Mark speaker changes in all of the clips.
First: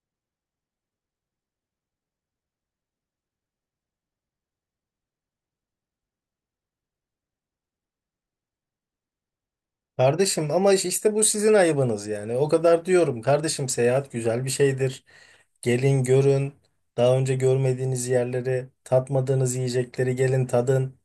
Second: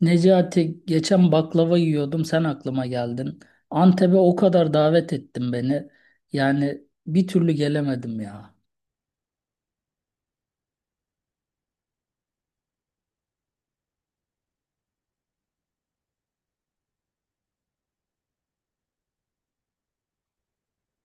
Speaker 1: Necati geçen baklava yiyordum sen aklıma geldin. Antep'e o kadar davet ettin beni. Yani bir türlü gelemedim ya.
Speaker 2: Kardeşim ama işte bu sizin ayıbınız yani. O kadar diyorum. Kardeşim seyahat güzel bir şeydir. Gelin görün. Daha önce görmediğiniz yerleri, tatmadığınız yiyecekleri gelin tadın.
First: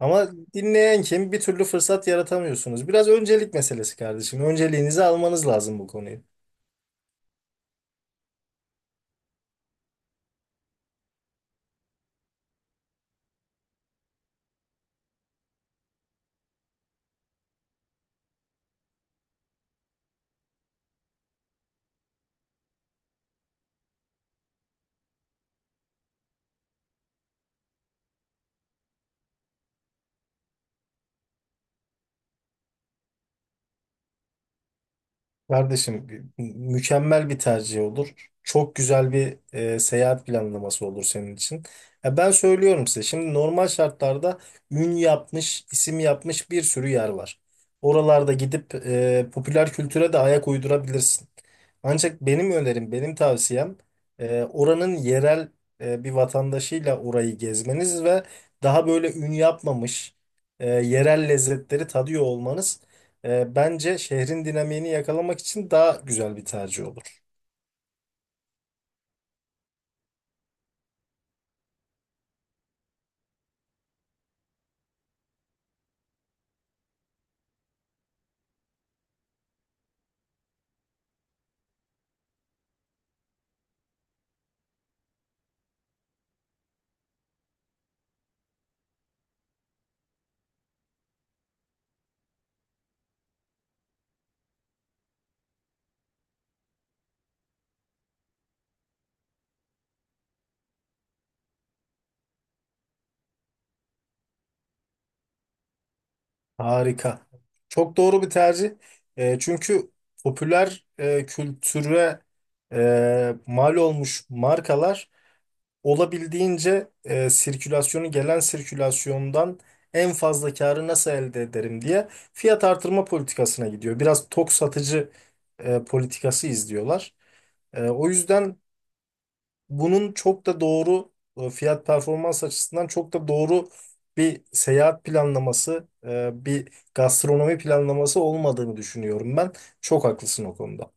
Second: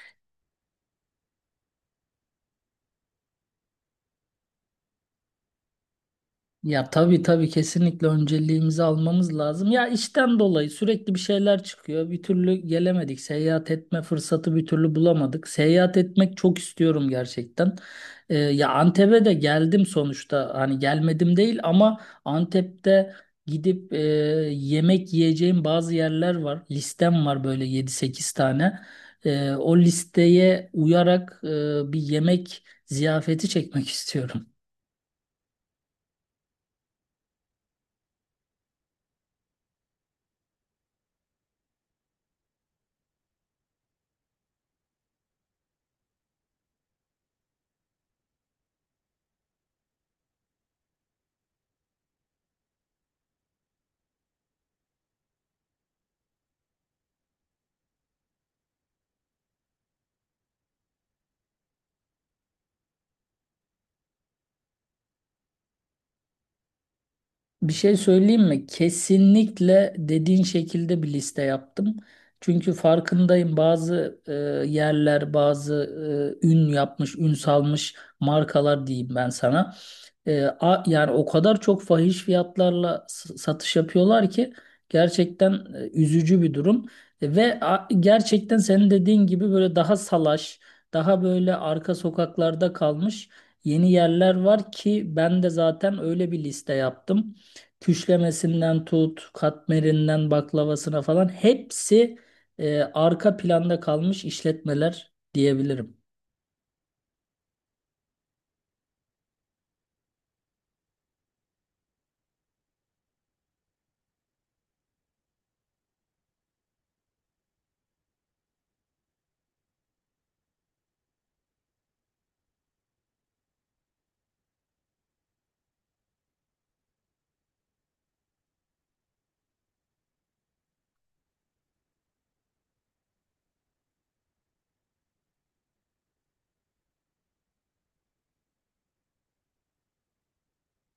Speaker 2: Ama dinleyen kim? Bir türlü fırsat yaratamıyorsunuz. Biraz öncelik meselesi kardeşim. Önceliğinizi almanız lazım bu konuyu.
Speaker 1: Ya tabii tabii kesinlikle önceliğimizi almamız lazım. Ya işten dolayı sürekli bir şeyler çıkıyor. Bir türlü gelemedik. Seyahat etme fırsatı bir türlü bulamadık. Seyahat etmek çok istiyorum gerçekten. Ya Antep'e de geldim sonuçta. Hani gelmedim değil ama Antep'te gidip yemek yiyeceğim bazı yerler var. Listem var böyle yedi sekiz tane. O listeye uyarak bir yemek ziyafeti çekmek istiyorum.
Speaker 2: Kardeşim mükemmel bir tercih olur. Çok güzel bir seyahat planlaması olur senin için. Ya ben söylüyorum size şimdi normal şartlarda ün yapmış, isim yapmış bir sürü yer var. Oralarda gidip popüler kültüre de ayak uydurabilirsin. Ancak benim önerim, benim tavsiyem oranın yerel bir vatandaşıyla orayı gezmeniz ve daha böyle ün yapmamış yerel lezzetleri tadıyor olmanız. Bence şehrin dinamiğini yakalamak için daha güzel bir tercih olur.
Speaker 1: Bir şey söyleyeyim mi? Kesinlikle dediğin şekilde bir liste yaptım. Çünkü farkındayım bazı yerler, bazı ün yapmış, ün salmış markalar diyeyim ben sana. Yani o kadar çok fahiş fiyatlarla satış yapıyorlar ki gerçekten üzücü bir durum. Ve gerçekten senin dediğin gibi böyle daha salaş, daha böyle arka sokaklarda kalmış yeni yerler var ki ben de zaten öyle bir liste yaptım. Küşlemesinden tut, katmerinden baklavasına falan hepsi arka planda kalmış işletmeler diyebilirim.
Speaker 2: Harika. Çok doğru bir tercih. Çünkü popüler kültüre mal olmuş markalar olabildiğince sirkülasyonu gelen sirkülasyondan en fazla karı nasıl elde ederim diye fiyat artırma politikasına gidiyor. Biraz tok satıcı politikası izliyorlar. O yüzden bunun çok da doğru fiyat performans açısından çok da doğru bir seyahat planlaması, bir gastronomi planlaması olmadığını düşünüyorum ben. Çok haklısın o konuda.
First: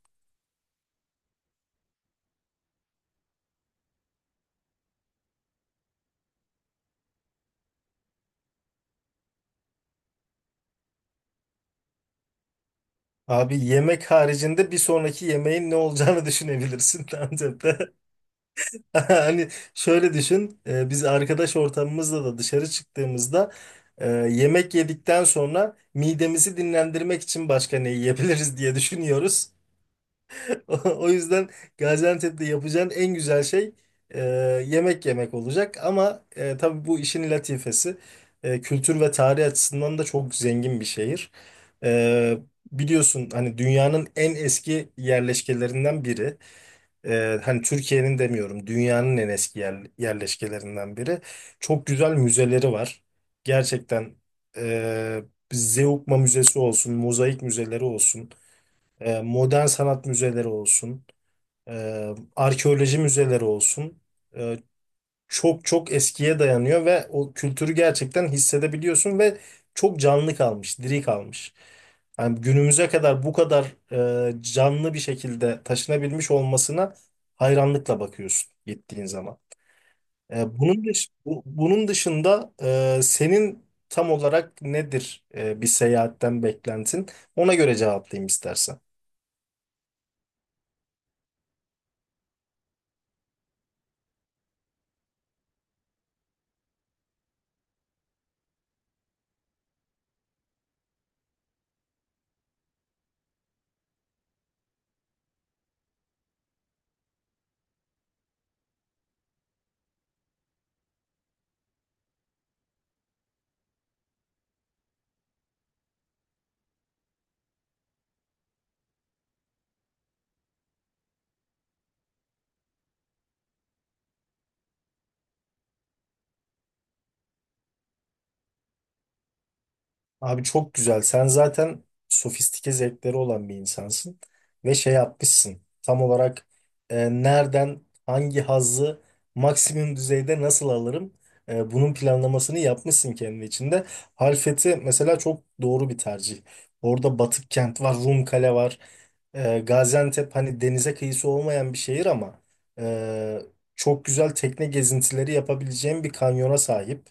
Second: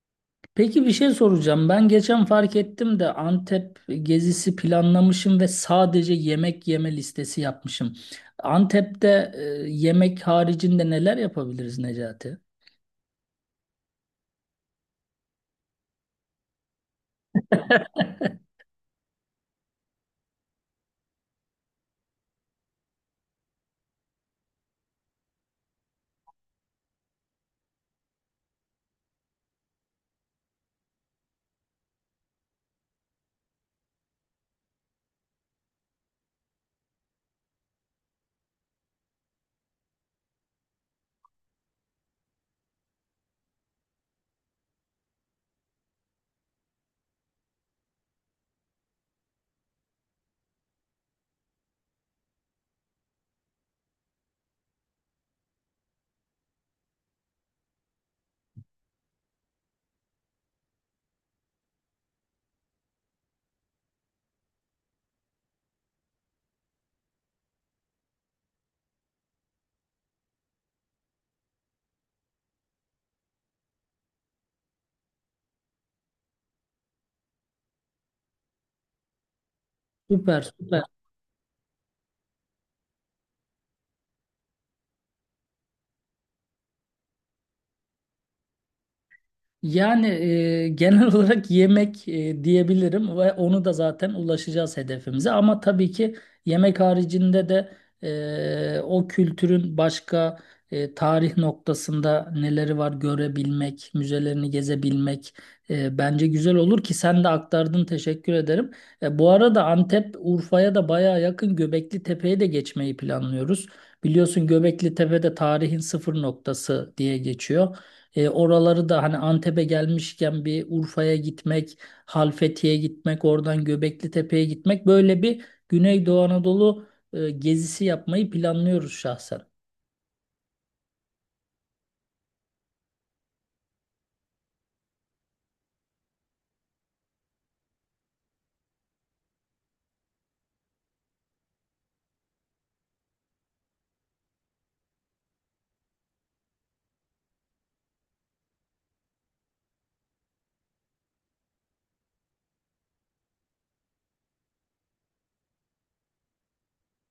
Speaker 1: Peki bir şey soracağım. Ben geçen fark ettim de Antep gezisi planlamışım ve sadece yemek yeme listesi yapmışım. Antep'te yemek haricinde neler yapabiliriz, Necati?
Speaker 2: Abi yemek haricinde bir sonraki yemeğin ne olacağını düşünebilirsin bence de. Hani şöyle düşün, biz arkadaş ortamımızla da dışarı çıktığımızda yemek yedikten sonra midemizi dinlendirmek için başka ne yiyebiliriz diye düşünüyoruz. O yüzden Gaziantep'te yapacağın en güzel şey e, yemek yemek olacak. Ama tabii bu işin latifesi kültür ve tarih açısından da çok zengin bir şehir. E, Biliyorsun hani dünyanın en eski yerleşkelerinden biri. Hani Türkiye'nin demiyorum dünyanın en eski yerleşkelerinden biri. Çok güzel müzeleri var. Gerçekten e, Zeugma Müzesi olsun, mozaik müzeleri olsun, modern sanat müzeleri olsun arkeoloji müzeleri olsun. E, Çok çok eskiye dayanıyor ve o kültürü gerçekten hissedebiliyorsun ve çok canlı kalmış, diri kalmış. Yani günümüze kadar bu kadar canlı bir şekilde taşınabilmiş olmasına hayranlıkla bakıyorsun gittiğin zaman.
Speaker 1: Süper, süper.
Speaker 2: Bunun dışında senin tam olarak nedir bir seyahatten beklentin? Ona göre cevaplayayım istersen.
Speaker 1: Yani genel olarak yemek diyebilirim ve onu da zaten ulaşacağız hedefimize. Ama tabii ki yemek haricinde de o kültürün başka tarih noktasında neleri var görebilmek, müzelerini gezebilmek bence güzel olur ki sen de aktardın, teşekkür ederim. Bu arada Antep Urfa'ya da bayağı yakın, Göbekli Tepe'ye de geçmeyi planlıyoruz. Biliyorsun Göbekli Tepe de tarihin sıfır noktası diye geçiyor. Oraları da hani Antep'e gelmişken bir Urfa'ya gitmek, Halfeti'ye gitmek, oradan Göbekli Tepe'ye gitmek, böyle bir Güneydoğu Anadolu gezisi yapmayı planlıyoruz şahsen.
Speaker 2: Abi çok güzel. Sen zaten sofistike zevkleri olan bir insansın ve şey yapmışsın. Tam olarak nereden hangi hazzı maksimum düzeyde nasıl alırım? Bunun planlamasını yapmışsın kendi içinde. Halfeti mesela çok doğru bir tercih. Orada Batık kent var, Rum kale var. Gaziantep hani denize kıyısı olmayan bir şehir ama e, çok güzel tekne gezintileri yapabileceğim bir kanyona sahip.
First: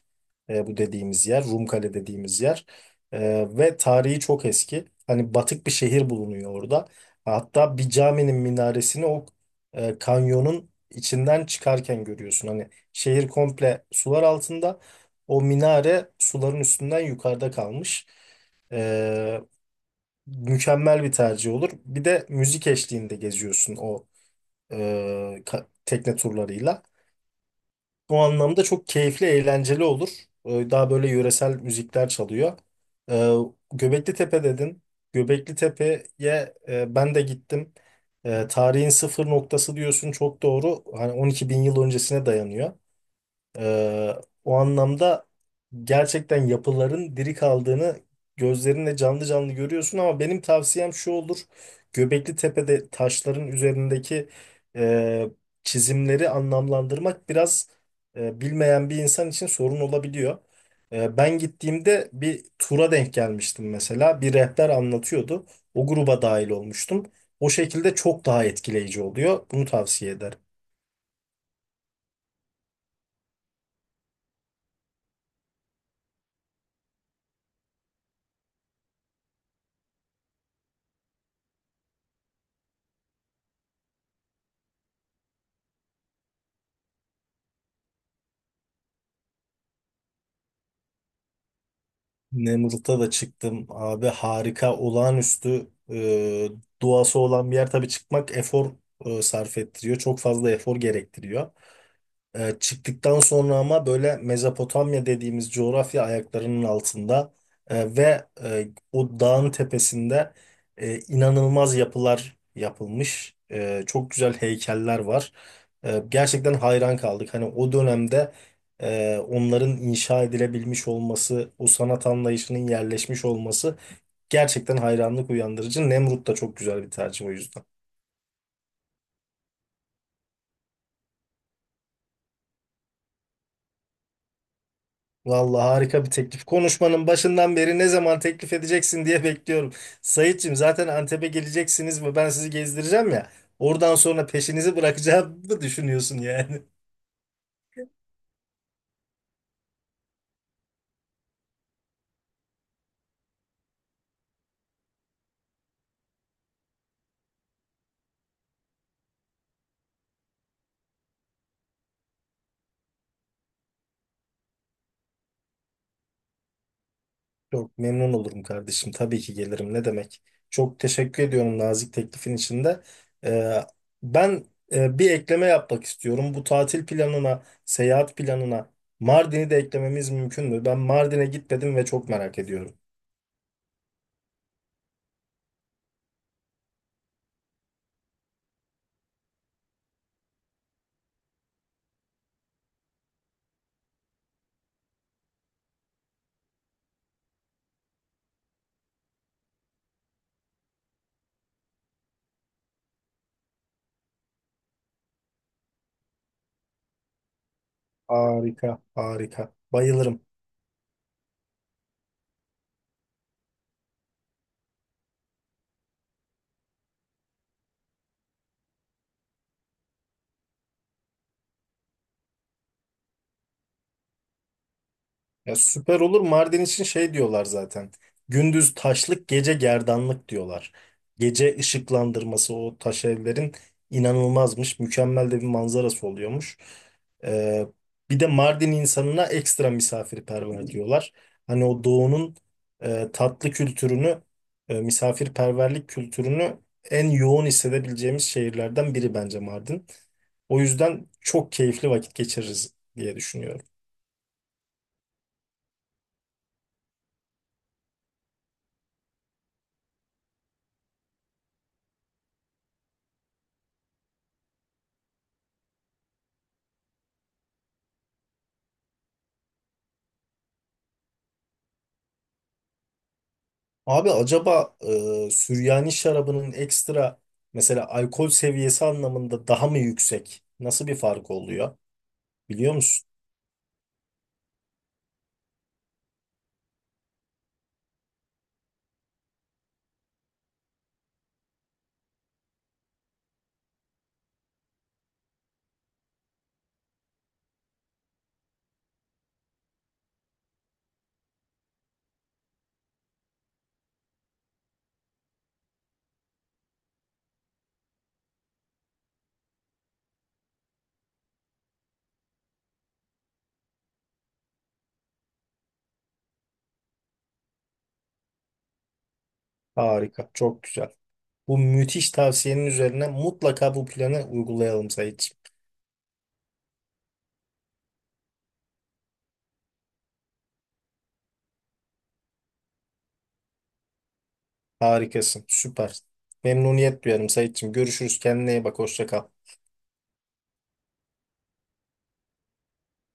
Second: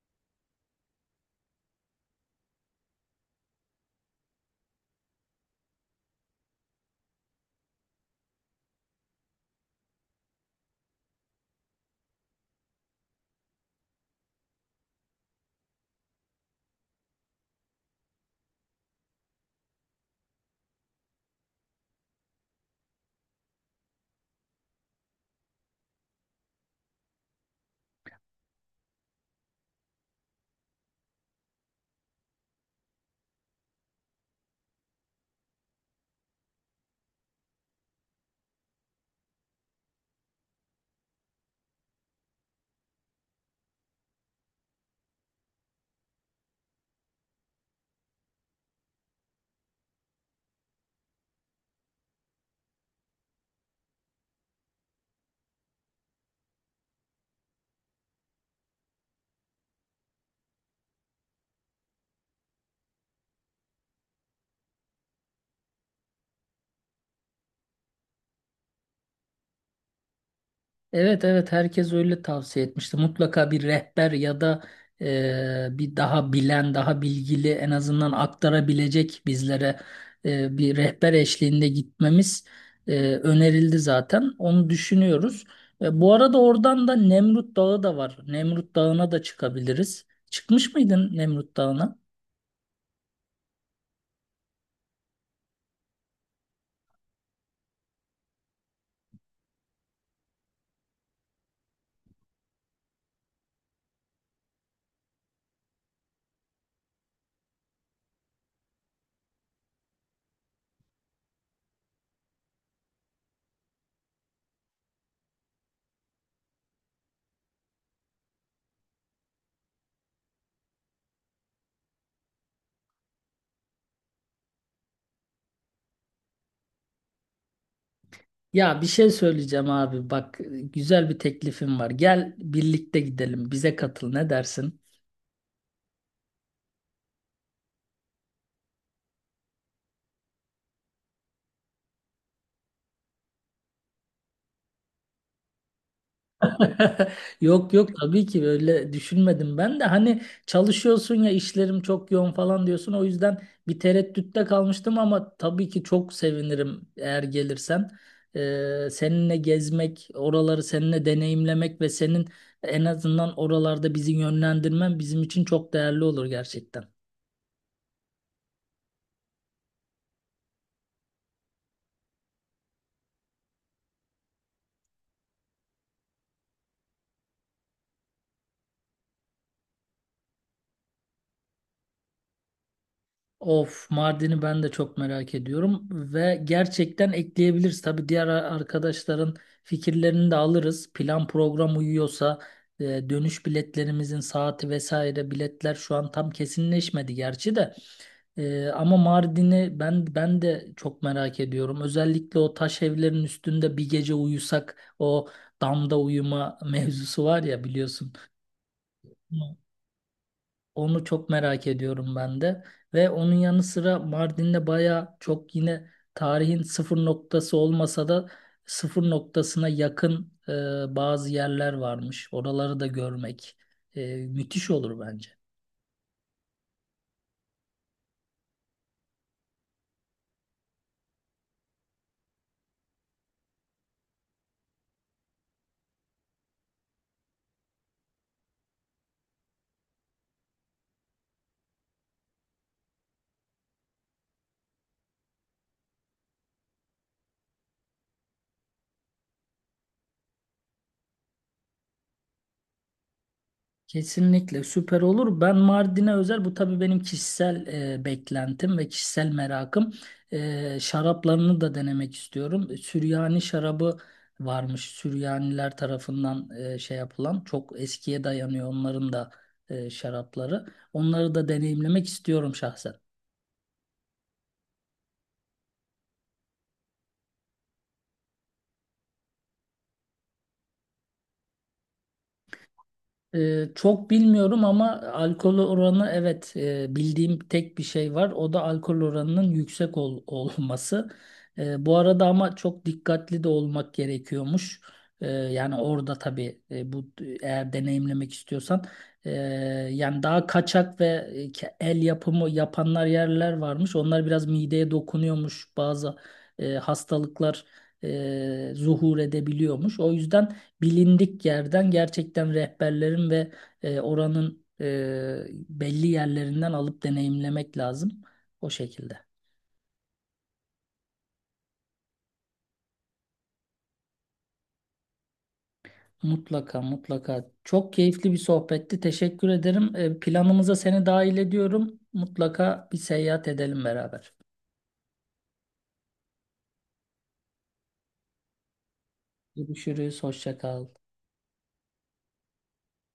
Speaker 2: Bu dediğimiz yer, Rumkale dediğimiz yer. Ve tarihi çok eski. Hani batık bir şehir bulunuyor orada. Hatta bir caminin minaresini o kanyonun içinden çıkarken görüyorsun. Hani şehir komple sular altında. O minare suların üstünden yukarıda kalmış. Ee, Mükemmel bir tercih olur. Bir de müzik eşliğinde geziyorsun o e, tekne turlarıyla. O anlamda çok keyifli, eğlenceli olur. Daha böyle yöresel müzikler çalıyor. Ee, Göbekli Tepe dedin. Göbekli Tepe'ye ben de gittim. Tarihin sıfır noktası diyorsun çok doğru. Hani 12 bin yıl öncesine dayanıyor. Ee, O anlamda gerçekten yapıların diri kaldığını gözlerinle canlı canlı görüyorsun ama benim tavsiyem şu olur. Göbekli Tepe'de taşların üzerindeki e, çizimleri anlamlandırmak biraz bilmeyen bir insan için sorun olabiliyor. Ben gittiğimde bir tura denk gelmiştim mesela. Bir rehber anlatıyordu. O gruba dahil olmuştum. O şekilde çok daha etkileyici oluyor. Bunu tavsiye ederim.
Speaker 1: Evet evet, herkes öyle tavsiye etmişti. Mutlaka bir rehber ya da bir daha bilen, daha bilgili, en azından aktarabilecek bizlere bir rehber eşliğinde gitmemiz önerildi zaten. Onu düşünüyoruz. Bu arada oradan da Nemrut Dağı da var. Nemrut Dağı'na da çıkabiliriz. Çıkmış mıydın Nemrut Dağı'na?
Speaker 2: Nemrut'a da çıktım abi harika olağanüstü doğası olan bir yer tabii çıkmak efor sarf ettiriyor. Çok fazla efor gerektiriyor. Çıktıktan sonra ama böyle Mezopotamya dediğimiz coğrafya ayaklarının altında o dağın tepesinde inanılmaz yapılar yapılmış. Çok güzel heykeller var. Gerçekten hayran kaldık. Hani o dönemde onların inşa edilebilmiş olması, o sanat anlayışının yerleşmiş olması gerçekten hayranlık uyandırıcı. Nemrut da çok güzel bir tercih o yüzden.
Speaker 1: Ya bir şey söyleyeceğim abi. Bak, güzel bir teklifim var. Gel birlikte gidelim. Bize katıl. Ne dersin?
Speaker 2: Vallahi harika bir teklif. Konuşmanın başından beri ne zaman teklif edeceksin diye bekliyorum. Sayitçim zaten Antep'e geleceksiniz ve ben sizi gezdireceğim ya. Oradan sonra peşinizi bırakacağımı düşünüyorsun yani.
Speaker 1: Yok yok, tabii ki öyle düşünmedim ben de hani çalışıyorsun ya, işlerim çok yoğun falan diyorsun, o yüzden bir tereddütte kalmıştım, ama tabii ki çok sevinirim eğer gelirsen. Seninle gezmek, oraları seninle deneyimlemek ve senin en azından oralarda bizi yönlendirmen bizim için çok değerli olur gerçekten.
Speaker 2: Çok memnun olurum kardeşim. Tabii ki gelirim. Ne demek? Çok teşekkür ediyorum nazik teklifin içinde. Ee, Ben bir ekleme yapmak istiyorum. Bu tatil planına, seyahat planına Mardin'i de eklememiz mümkün mü? Ben Mardin'e gitmedim ve çok merak ediyorum.
Speaker 1: Of, Mardin'i ben de çok merak ediyorum ve gerçekten ekleyebiliriz. Tabii diğer arkadaşların fikirlerini de alırız. Plan program uyuyorsa dönüş biletlerimizin saati vesaire, biletler şu an tam kesinleşmedi gerçi de. Ama Mardin'i ben de çok merak ediyorum. Özellikle o taş evlerin üstünde bir gece uyusak, o damda uyuma mevzusu var ya, biliyorsun.
Speaker 2: Harika, harika. Bayılırım.
Speaker 1: Onu çok merak ediyorum ben de. Ve onun yanı sıra Mardin'de baya çok, yine tarihin sıfır noktası olmasa da sıfır noktasına yakın bazı yerler varmış. Oraları da görmek müthiş olur bence.
Speaker 2: Ya süper olur. Mardin için şey diyorlar zaten. Gündüz taşlık, gece gerdanlık diyorlar. Gece ışıklandırması o taş evlerin inanılmazmış. Mükemmel de bir manzarası oluyormuş. Ee, Bir de Mardin insanına ekstra misafirperver diyorlar. Hani o doğunun tatlı kültürünü, misafirperverlik kültürünü en yoğun hissedebileceğimiz şehirlerden biri bence Mardin. O yüzden çok keyifli vakit geçiririz diye düşünüyorum.
Speaker 1: Kesinlikle süper olur. Ben Mardin'e özel bu, tabii benim kişisel beklentim ve kişisel merakım. Şaraplarını da denemek istiyorum. Süryani şarabı varmış. Süryaniler tarafından şey yapılan, çok eskiye dayanıyor onların da şarapları. Onları da deneyimlemek istiyorum şahsen.
Speaker 2: Abi acaba Süryani şarabının ekstra mesela alkol seviyesi anlamında daha mı yüksek? Nasıl bir fark oluyor? Biliyor musun?
Speaker 1: Çok bilmiyorum ama alkol oranı, evet bildiğim tek bir şey var. O da alkol oranının yüksek olması. Bu arada ama çok dikkatli de olmak gerekiyormuş. Yani orada tabii bu, eğer deneyimlemek istiyorsan e, yani daha kaçak ve el yapımı yapanlar yerler varmış. Onlar biraz mideye dokunuyormuş. Bazı hastalıklar zuhur edebiliyormuş. O yüzden bilindik yerden, gerçekten rehberlerin ve oranın belli yerlerinden alıp deneyimlemek lazım. O şekilde.
Speaker 2: Harika, çok güzel. Bu müthiş tavsiyenin üzerine mutlaka bu planı uygulayalım Saitçiğim.
Speaker 1: Mutlaka mutlaka. Çok keyifli bir sohbetti, teşekkür ederim. Planımıza seni dahil ediyorum. Mutlaka bir seyahat edelim beraber.
Speaker 2: Harikasın, süper. Memnuniyet duyarım Saitçiğim. Görüşürüz, kendine iyi bak, hoşça kal.
Speaker 1: Görüşürüz. Hoşça kal.